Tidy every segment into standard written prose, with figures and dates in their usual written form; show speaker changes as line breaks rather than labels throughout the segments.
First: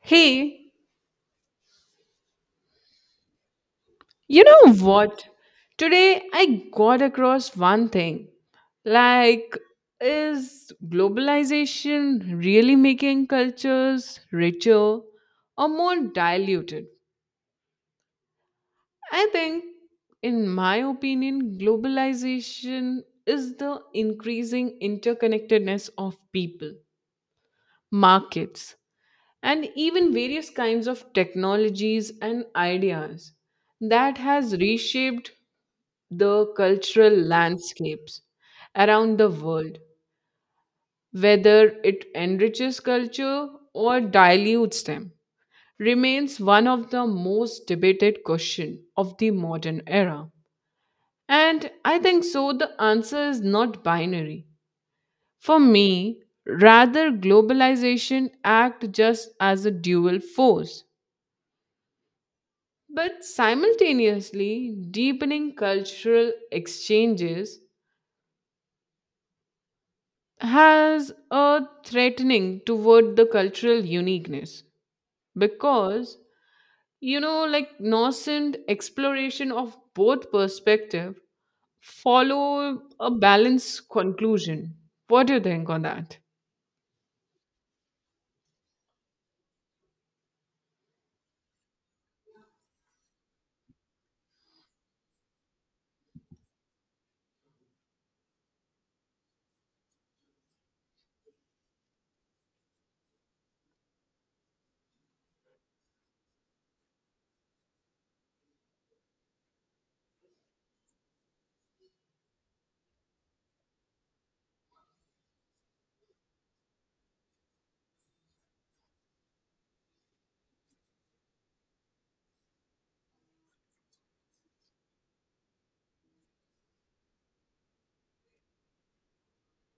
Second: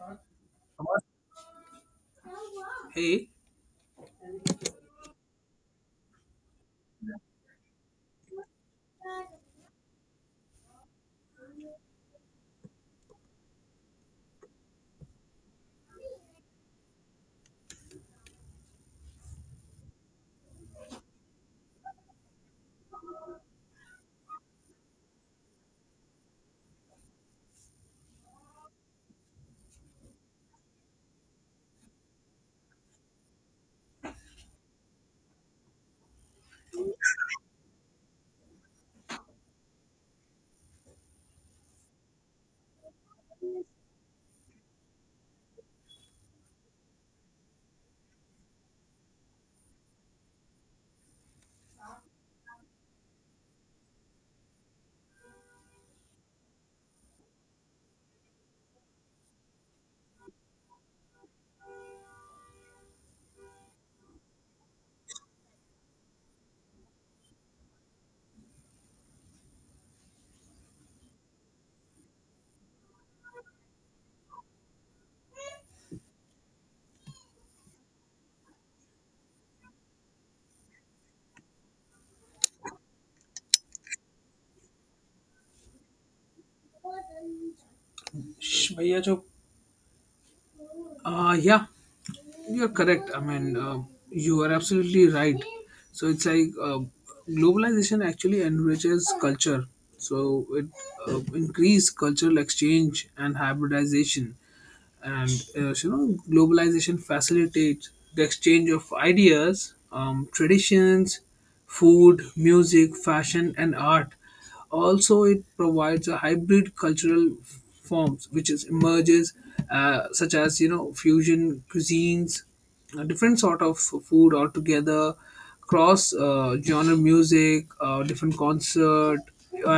Hey,
Hey,
you know what? Today I got across one thing. Like, is globalization really making cultures richer or more diluted? I think, in my opinion, globalization is the increasing interconnectedness of people, markets, and even various kinds of technologies and ideas that has reshaped the cultural landscapes around the world, whether it enriches culture or dilutes them, remains one of the most debated questions of the modern era. And I think so, the answer is not binary. For me, rather, globalization acts just as a dual force. But simultaneously, deepening cultural exchanges has a threatening toward the cultural uniqueness because like nascent exploration of both perspective follow a balanced conclusion. What do you think on that?
shh, bhaiya jo. Yeah, you're correct. I mean, you are absolutely right. So it's like globalization actually enriches culture. So it increase cultural exchange and hybridization. And so, you know globalization facilitates the exchange of ideas, traditions, food, music, fashion and art. Also it provides a hybrid cultural forms which is emerges, such as you know fusion cuisines, a different sort of food altogether, cross genre music, different concert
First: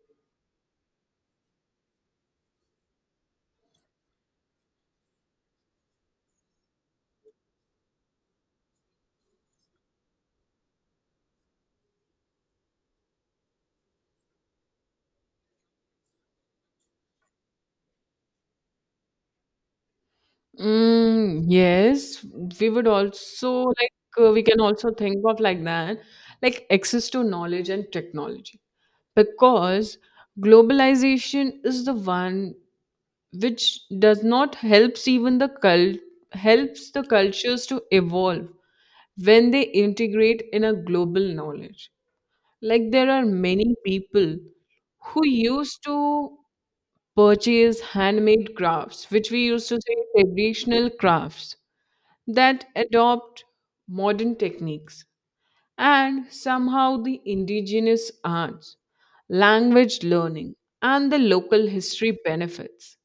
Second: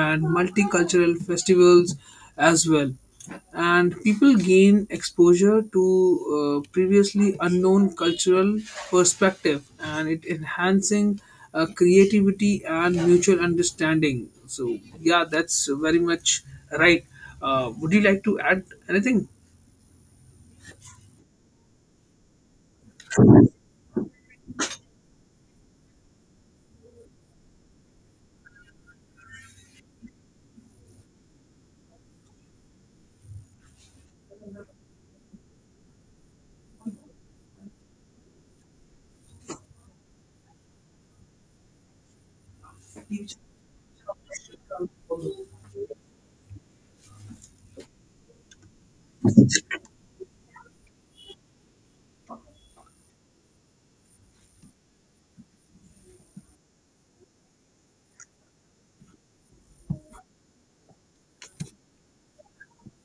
and multicultural festivals as well, and people gain exposure to previously unknown cultural perspective, and it enhancing creativity and mutual understanding. So yeah, that's very much right. Would you like to add anything?
Mm, yes, we would also like we can also think of like that, like access to knowledge and technology, because globalization is the one which does not helps even the cult helps the cultures to evolve when they integrate in a global knowledge. Like, there are many people who used to purchase handmade crafts, which we used to say traditional crafts, that adopt modern techniques, and somehow the indigenous arts, language learning, and the local history benefits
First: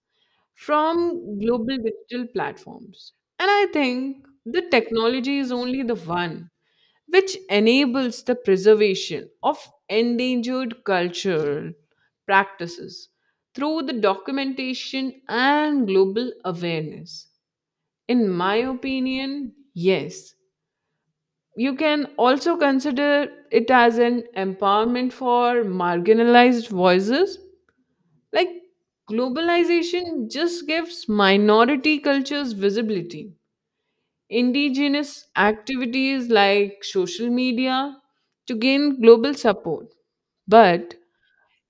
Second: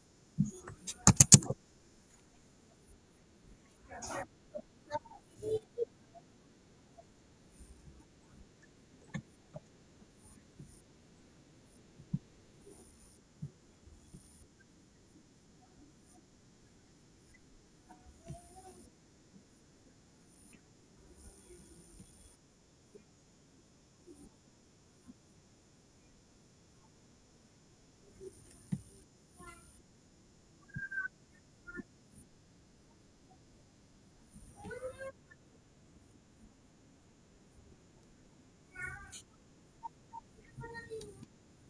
from global digital platforms. And I think the technology is only the one which enables the preservation of endangered cultural practices through the documentation and global awareness. In my opinion, yes. You can also consider it as an empowerment for marginalized voices, like globalization just gives minority cultures visibility. Indigenous activities like social media to gain global support. But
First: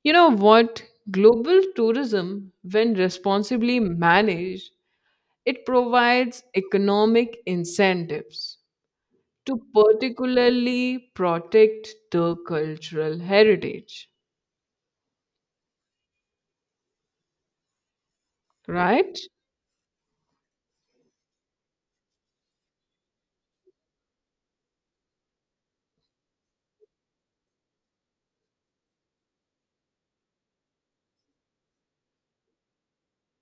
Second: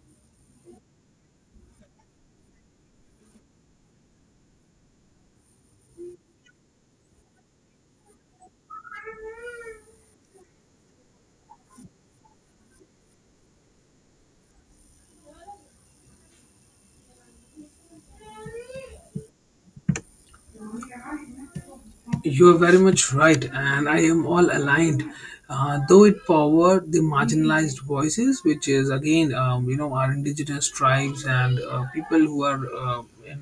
you know what? Global tourism, when responsibly managed, it provides economic incentives to particularly protect the cultural heritage, right?
You're very much right, and I am all aligned. Though it powered the marginalized voices, which is again, you know, our indigenous tribes and people who are in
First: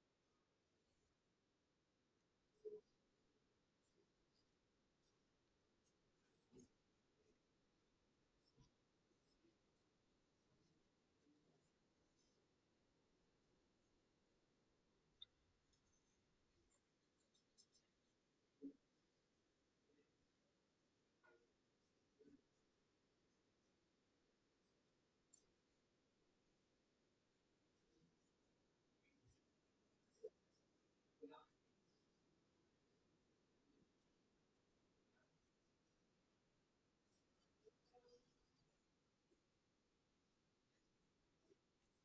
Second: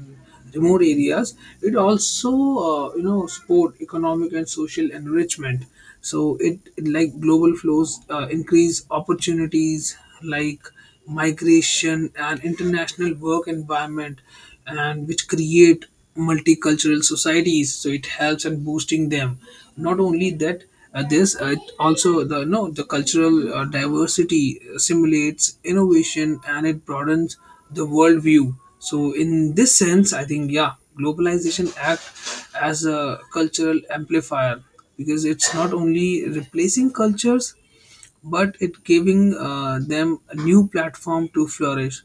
remote areas, it also, you know, support economic and social enrichment. So it like global flows increase opportunities like migration and international work environment, and which create multicultural societies, so it helps in boosting them. Not only that, this it also the no the cultural diversity simulates innovation, and it broadens the worldview. So in this sense I think yeah, globalization act as a cultural amplifier, because it's not only replacing cultures but it giving them a new platform to flourish.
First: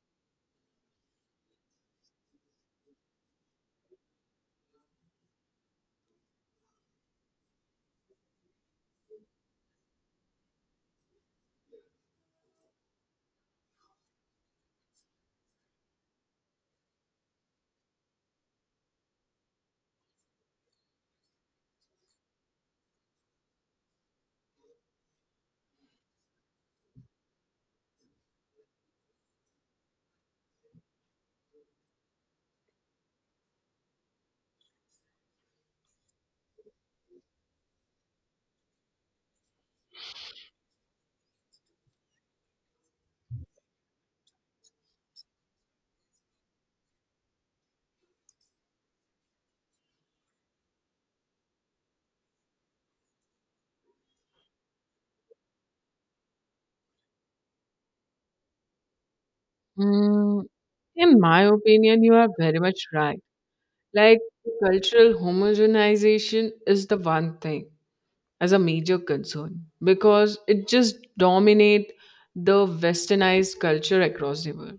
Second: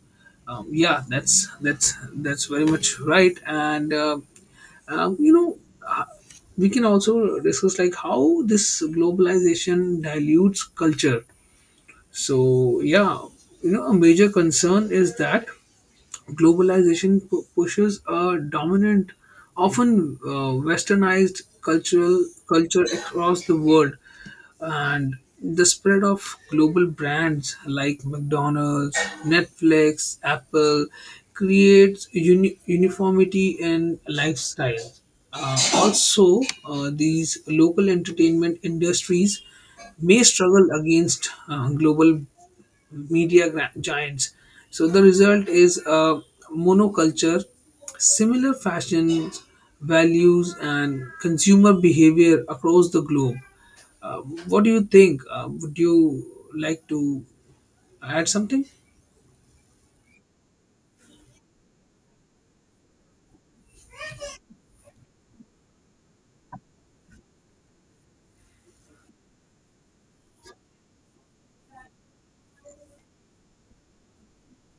Yeah, that's very much right, and you know, uh, we can also discuss like how this globalization dilutes culture. So yeah, you know a major concern is that globalization pushes a dominant, often westernized cultural culture across the world, and the spread of global brands like McDonald's, Netflix, Apple creates uniformity in lifestyle. Also, these local entertainment industries may struggle against global media giants. So the result is a monoculture, similar fashions, values, and consumer behavior across the globe. Uh, what do you think? Would you like to add something?
Mm, in my opinion, you are very much right. Like, cultural homogenization is the one thing as a major concern because it just dominate the westernized culture across the world.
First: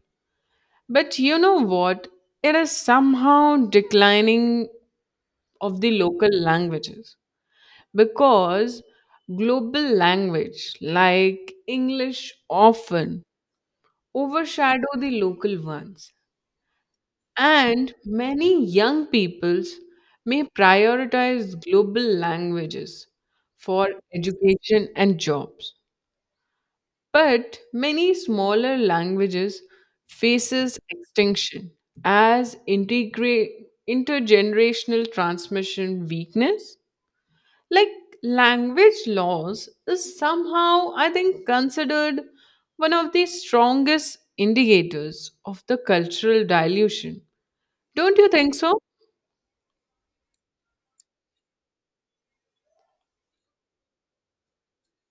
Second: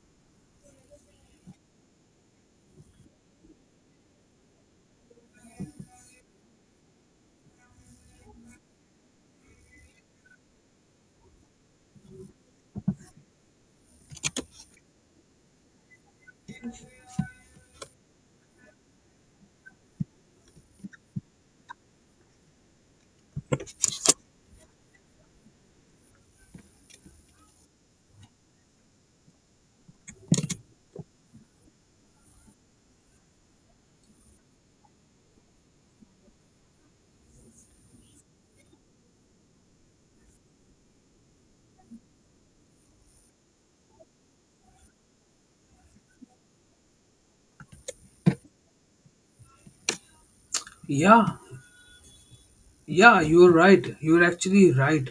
But you know what? It is somehow declining of the local languages because global language like English often overshadow the local ones. And many young peoples may prioritize global languages for education and jobs. But many smaller languages faces extinction as intergenerational transmission weakness. Like, language loss is somehow, I think, considered one of the strongest indicators of the cultural dilution. Don't you think so?
Yeah. Yeah, you're right. You're actually right.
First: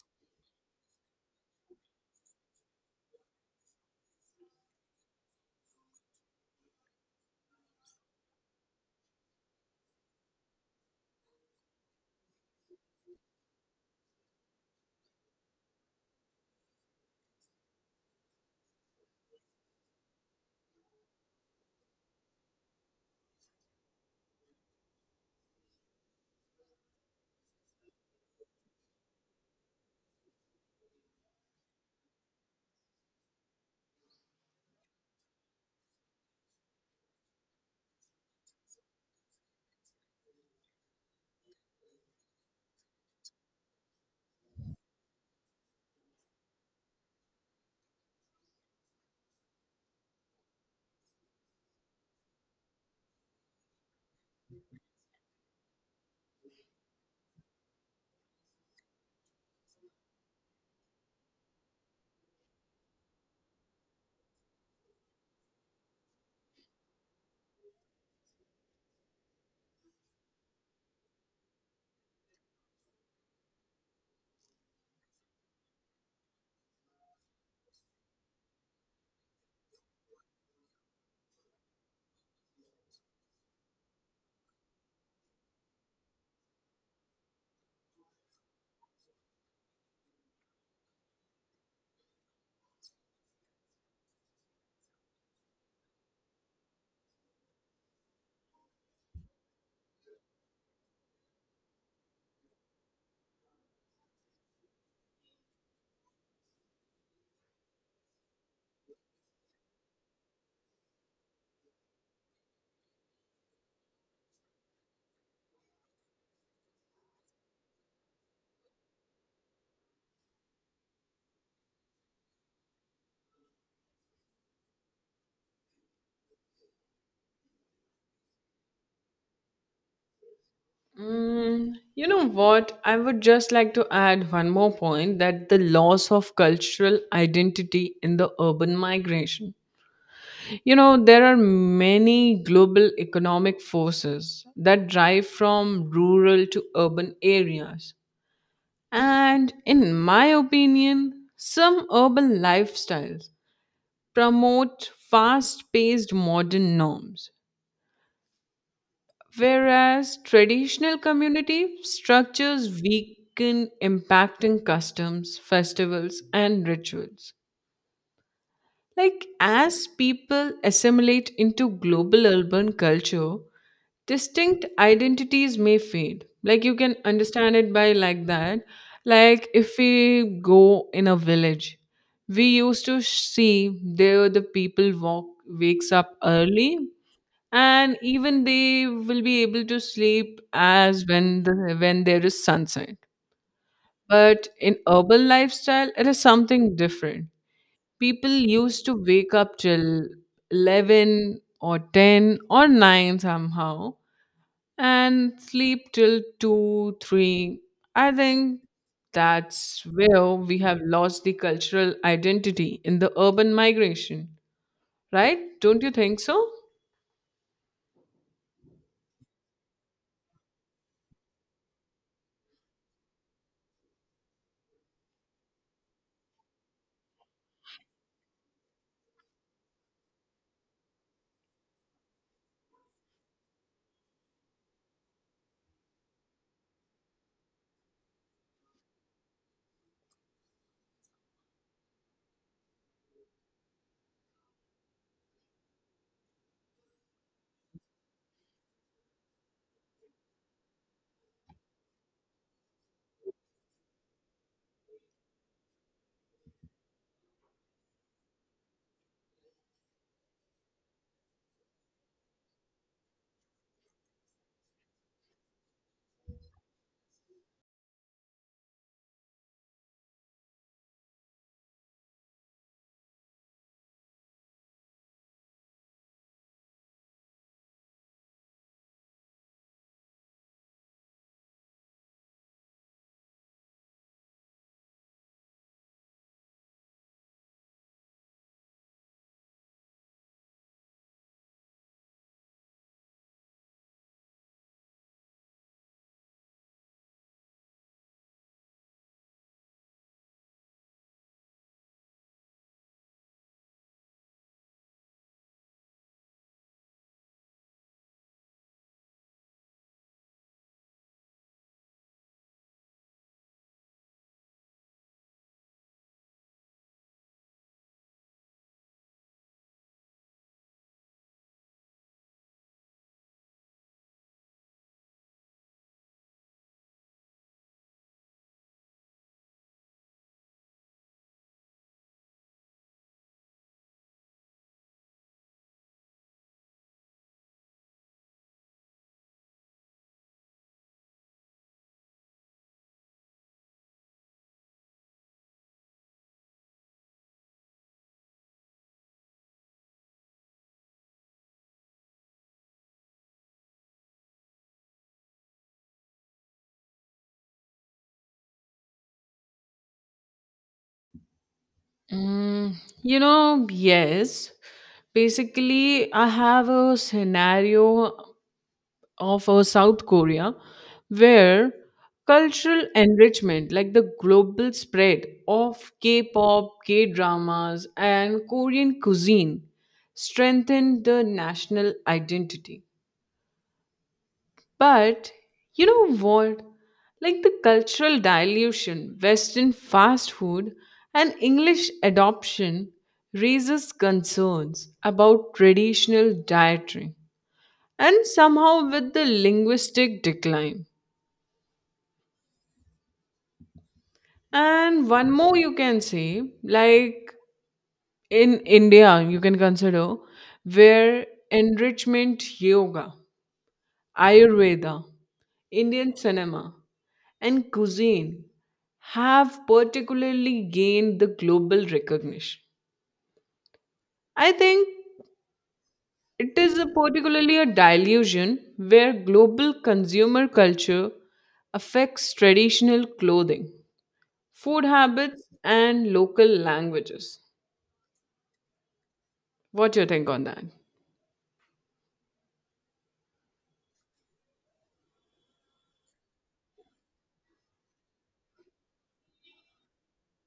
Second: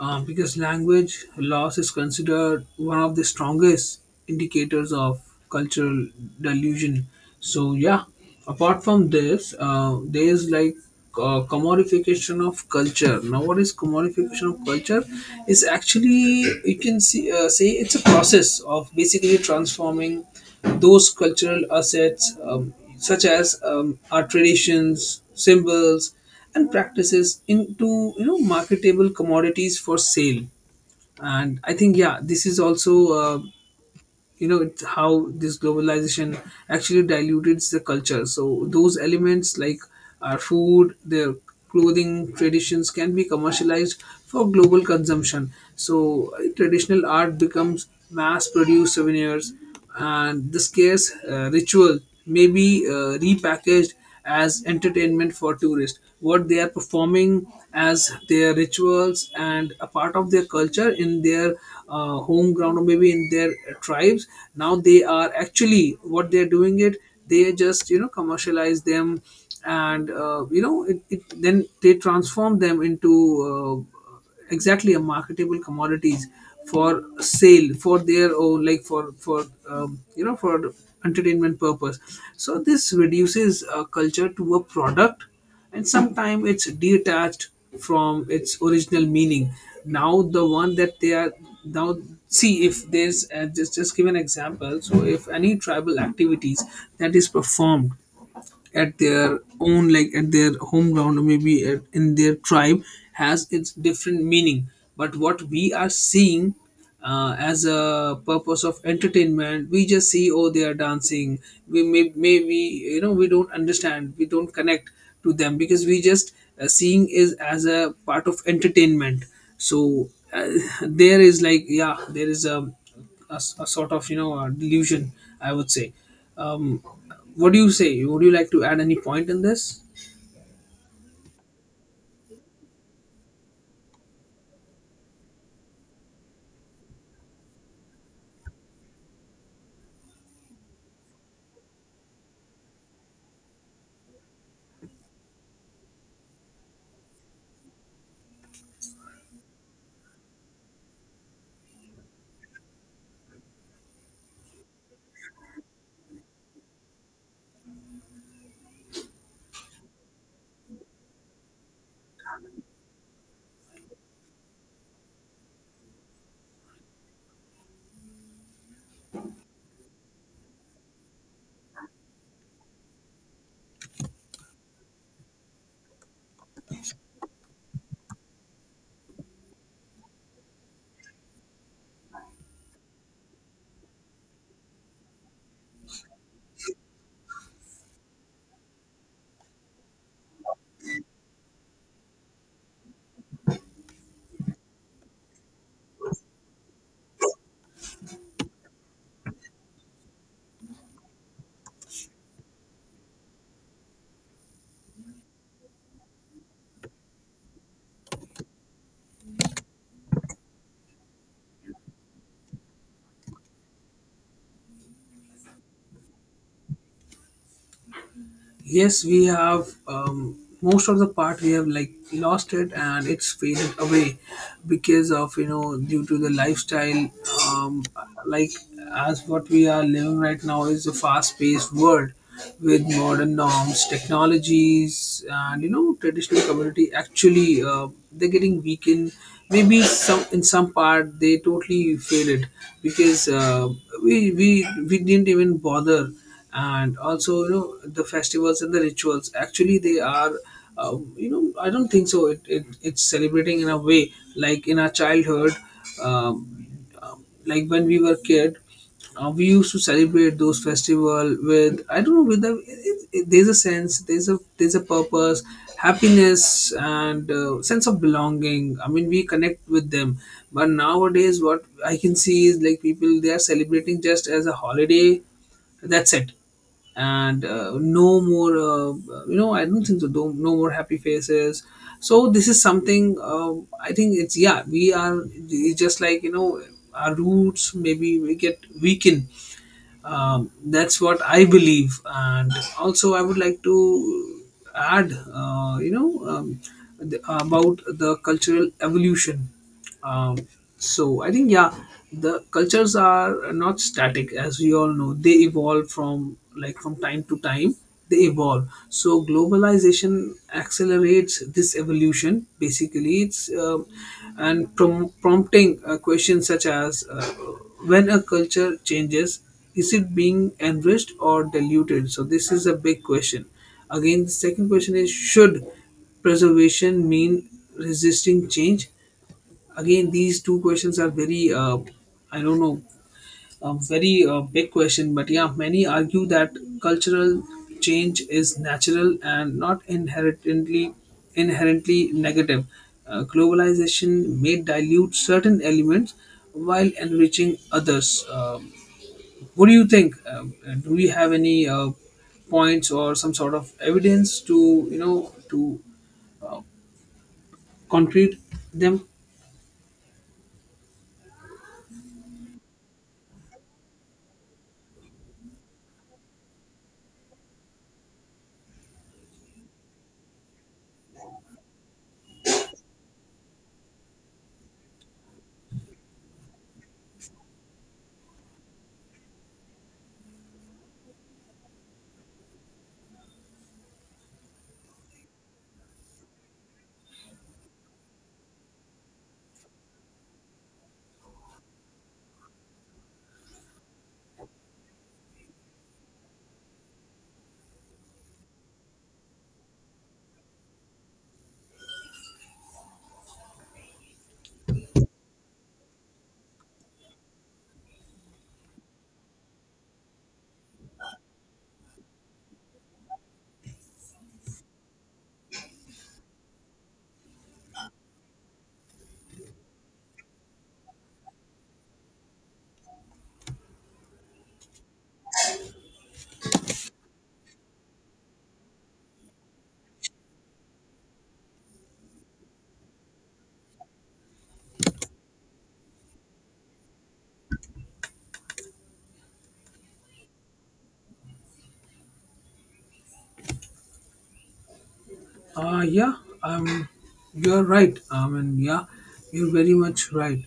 Because language loss is considered one of the strongest indicators of cultural delusion. So, yeah, apart from this, there is like commodification of culture. Now, what is commodification of culture? Is actually, you can see, say it's a process of basically transforming those cultural assets, such as our traditions, symbols and practices into you know marketable commodities for sale. And I think yeah, this is also uh, you know it's how this globalization actually diluted the culture. So those elements like our food, their clothing traditions can be commercialized for global consumption. So traditional art becomes mass produced souvenirs, and this case ritual may be repackaged as entertainment for tourists, what they are performing as their rituals and a part of their culture in their home ground or maybe in their tribes. Now they are actually what they're doing it, they just you know commercialize them, and you know then they transform them into exactly a marketable commodities for sale for their own, like for you know for entertainment purpose. So this reduces a culture to a product, and sometimes it's detached from its original meaning. Now the one that they are now, see if there's just give an example. So if any tribal activities that is performed at their own, like at their home ground, maybe in their tribe, has its different meaning, but what we are seeing as a purpose of entertainment, we just see, oh they are dancing, we may maybe you know we don't understand, we don't connect to them because we just seeing is as a part of entertainment. So there is like yeah there is a a sort of you know a delusion, I would say. um, what do you say? Would you like to add any point in this?
Mm, you know what? I would just like to add one more point that the loss of cultural identity in the urban migration. You know, there are many global economic forces that drive from rural to urban areas. And in my opinion, some urban lifestyles promote fast paced modern norms, whereas traditional community structures weaken impacting customs, festivals, and rituals. Like, as people assimilate into global urban culture, distinct identities may fade. Like, you can understand it by like that. Like, if we go in a village, we used to see there the people walk wakes up early, and even they will be able to sleep as when when there is sunset. But in urban lifestyle it is something different. People used to wake up till 11 or 10 or 9 somehow, and sleep till 2 3, I think. That's where we have lost the cultural identity in the urban migration, right? Don't you think so?
Yes, we have most of the part we have like lost it, and it's faded away because of you know due to the lifestyle. Um, like as what we are living right now is a fast-paced world with modern norms, technologies, and you know traditional community. Actually, they're getting weakened. Maybe some in some part they totally faded because we didn't even bother. And also you know the festivals and the rituals, actually they are, you know I don't think so it it's celebrating in a way like in our childhood. um, like when we were kid, we used to celebrate those festival with I don't know, with there's a sense, there's a purpose, happiness and sense of belonging. I mean we connect with them, but nowadays what I can see is like people they are celebrating just as a holiday, that's it. And no more you know I don't think so no, no more happy faces. So this is something I think it's yeah we are, it's just like you know our roots maybe we get weakened. That's what I believe. And also I would like to add you know about the cultural evolution. um, so I think yeah, the cultures are not static, as we all know they evolve from like from time to time, they evolve. So globalization accelerates this evolution, basically it's, and prompting questions such as when a culture changes, is it being enriched or diluted? So this is a big question. Again, the second question is, should preservation mean resisting change? Again, these two questions are very, I don't know, a very big question. But yeah, many argue that cultural change is natural and not inherently negative. Globalization may dilute certain elements while enriching others. What do you think? Do we have any points or some sort of evidence to you know to concrete them?
Mm, you know, yes. Basically, I have a scenario of a South Korea, where cultural enrichment, like the global spread of K pop, K dramas, and Korean cuisine, strengthened the national identity. But you know what? Like the cultural dilution, Western fast food, and English adoption raises concerns about traditional dietary and somehow with the linguistic decline. And one more you can say, like in India, you can consider where enrichment yoga, Ayurveda, Indian cinema and cuisine have particularly gained the global recognition. I think it is a particularly a dilution where global consumer culture affects traditional clothing, food habits, and local languages. What do you think on that?
Yeah, um, you're right. I mean, yeah, you're very much right.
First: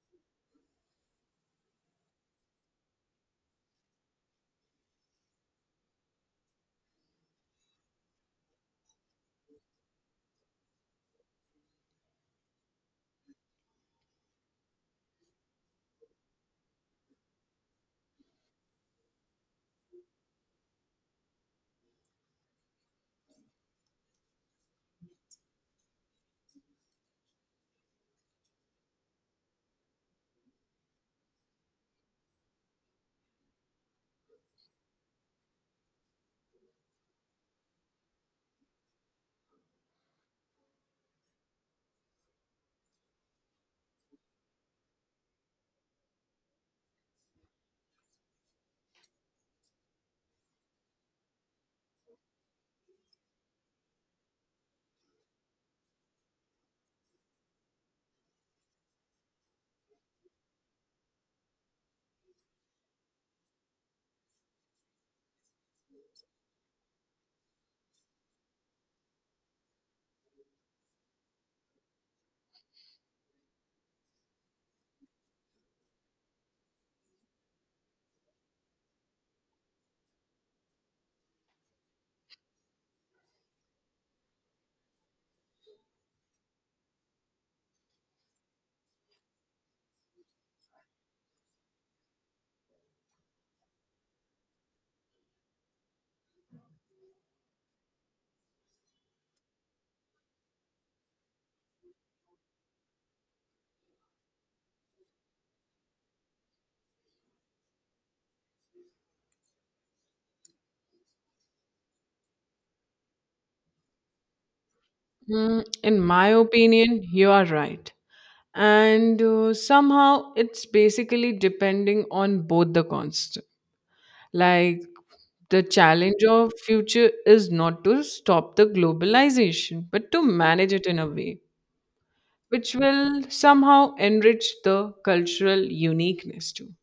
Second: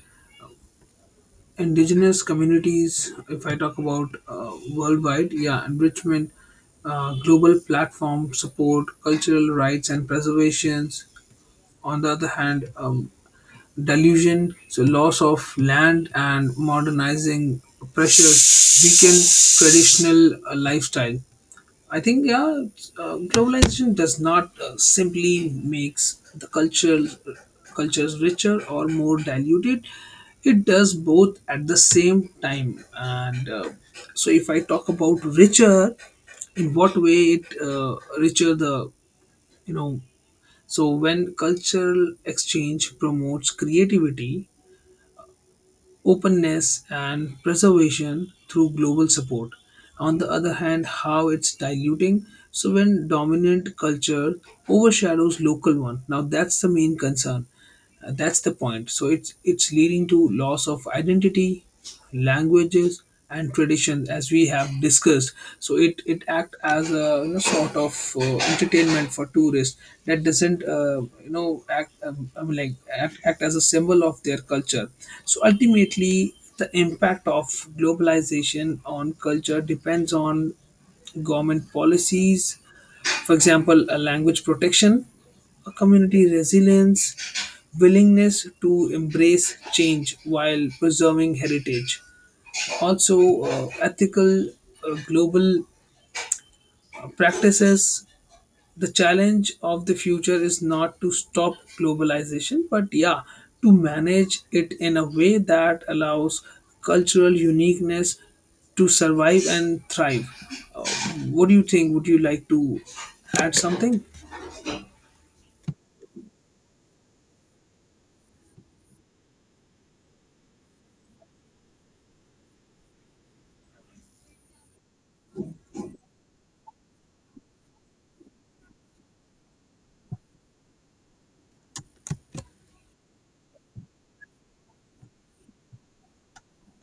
Indigenous communities, if I talk about worldwide, yeah enrichment, global platform support cultural rights and preservations. On the other hand, delusion, so loss of land and modernizing pressures weaken traditional lifestyle. I think yeah, it's, globalization does not simply makes the cultures richer or more diluted. It does both at the same time. And so, if I talk about richer, in what way it richer the you know, so when cultural exchange promotes creativity, openness and preservation through global support. On the other hand, how it's diluting? So when dominant culture overshadows local one, now that's the main concern. That's the point. So it's leading to loss of identity, languages, and traditions, as we have discussed. So it act as a you know, sort of entertainment for tourists that doesn't you know act, I mean like act as a symbol of their culture. So ultimately, the impact of globalization on culture depends on government policies, for example, a language protection, a community resilience, willingness to embrace change while preserving heritage. Also, ethical global practices. The challenge of the future is not to stop globalization, but yeah, to manage it in a way that allows cultural uniqueness to survive and thrive. Uh, what do you think? Would you like to add something?
Mm, in my opinion, you are right. And somehow it's basically depending on both the const. Like, the challenge of future is not to stop the globalization, but to manage it in a way which will somehow enrich the cultural uniqueness too.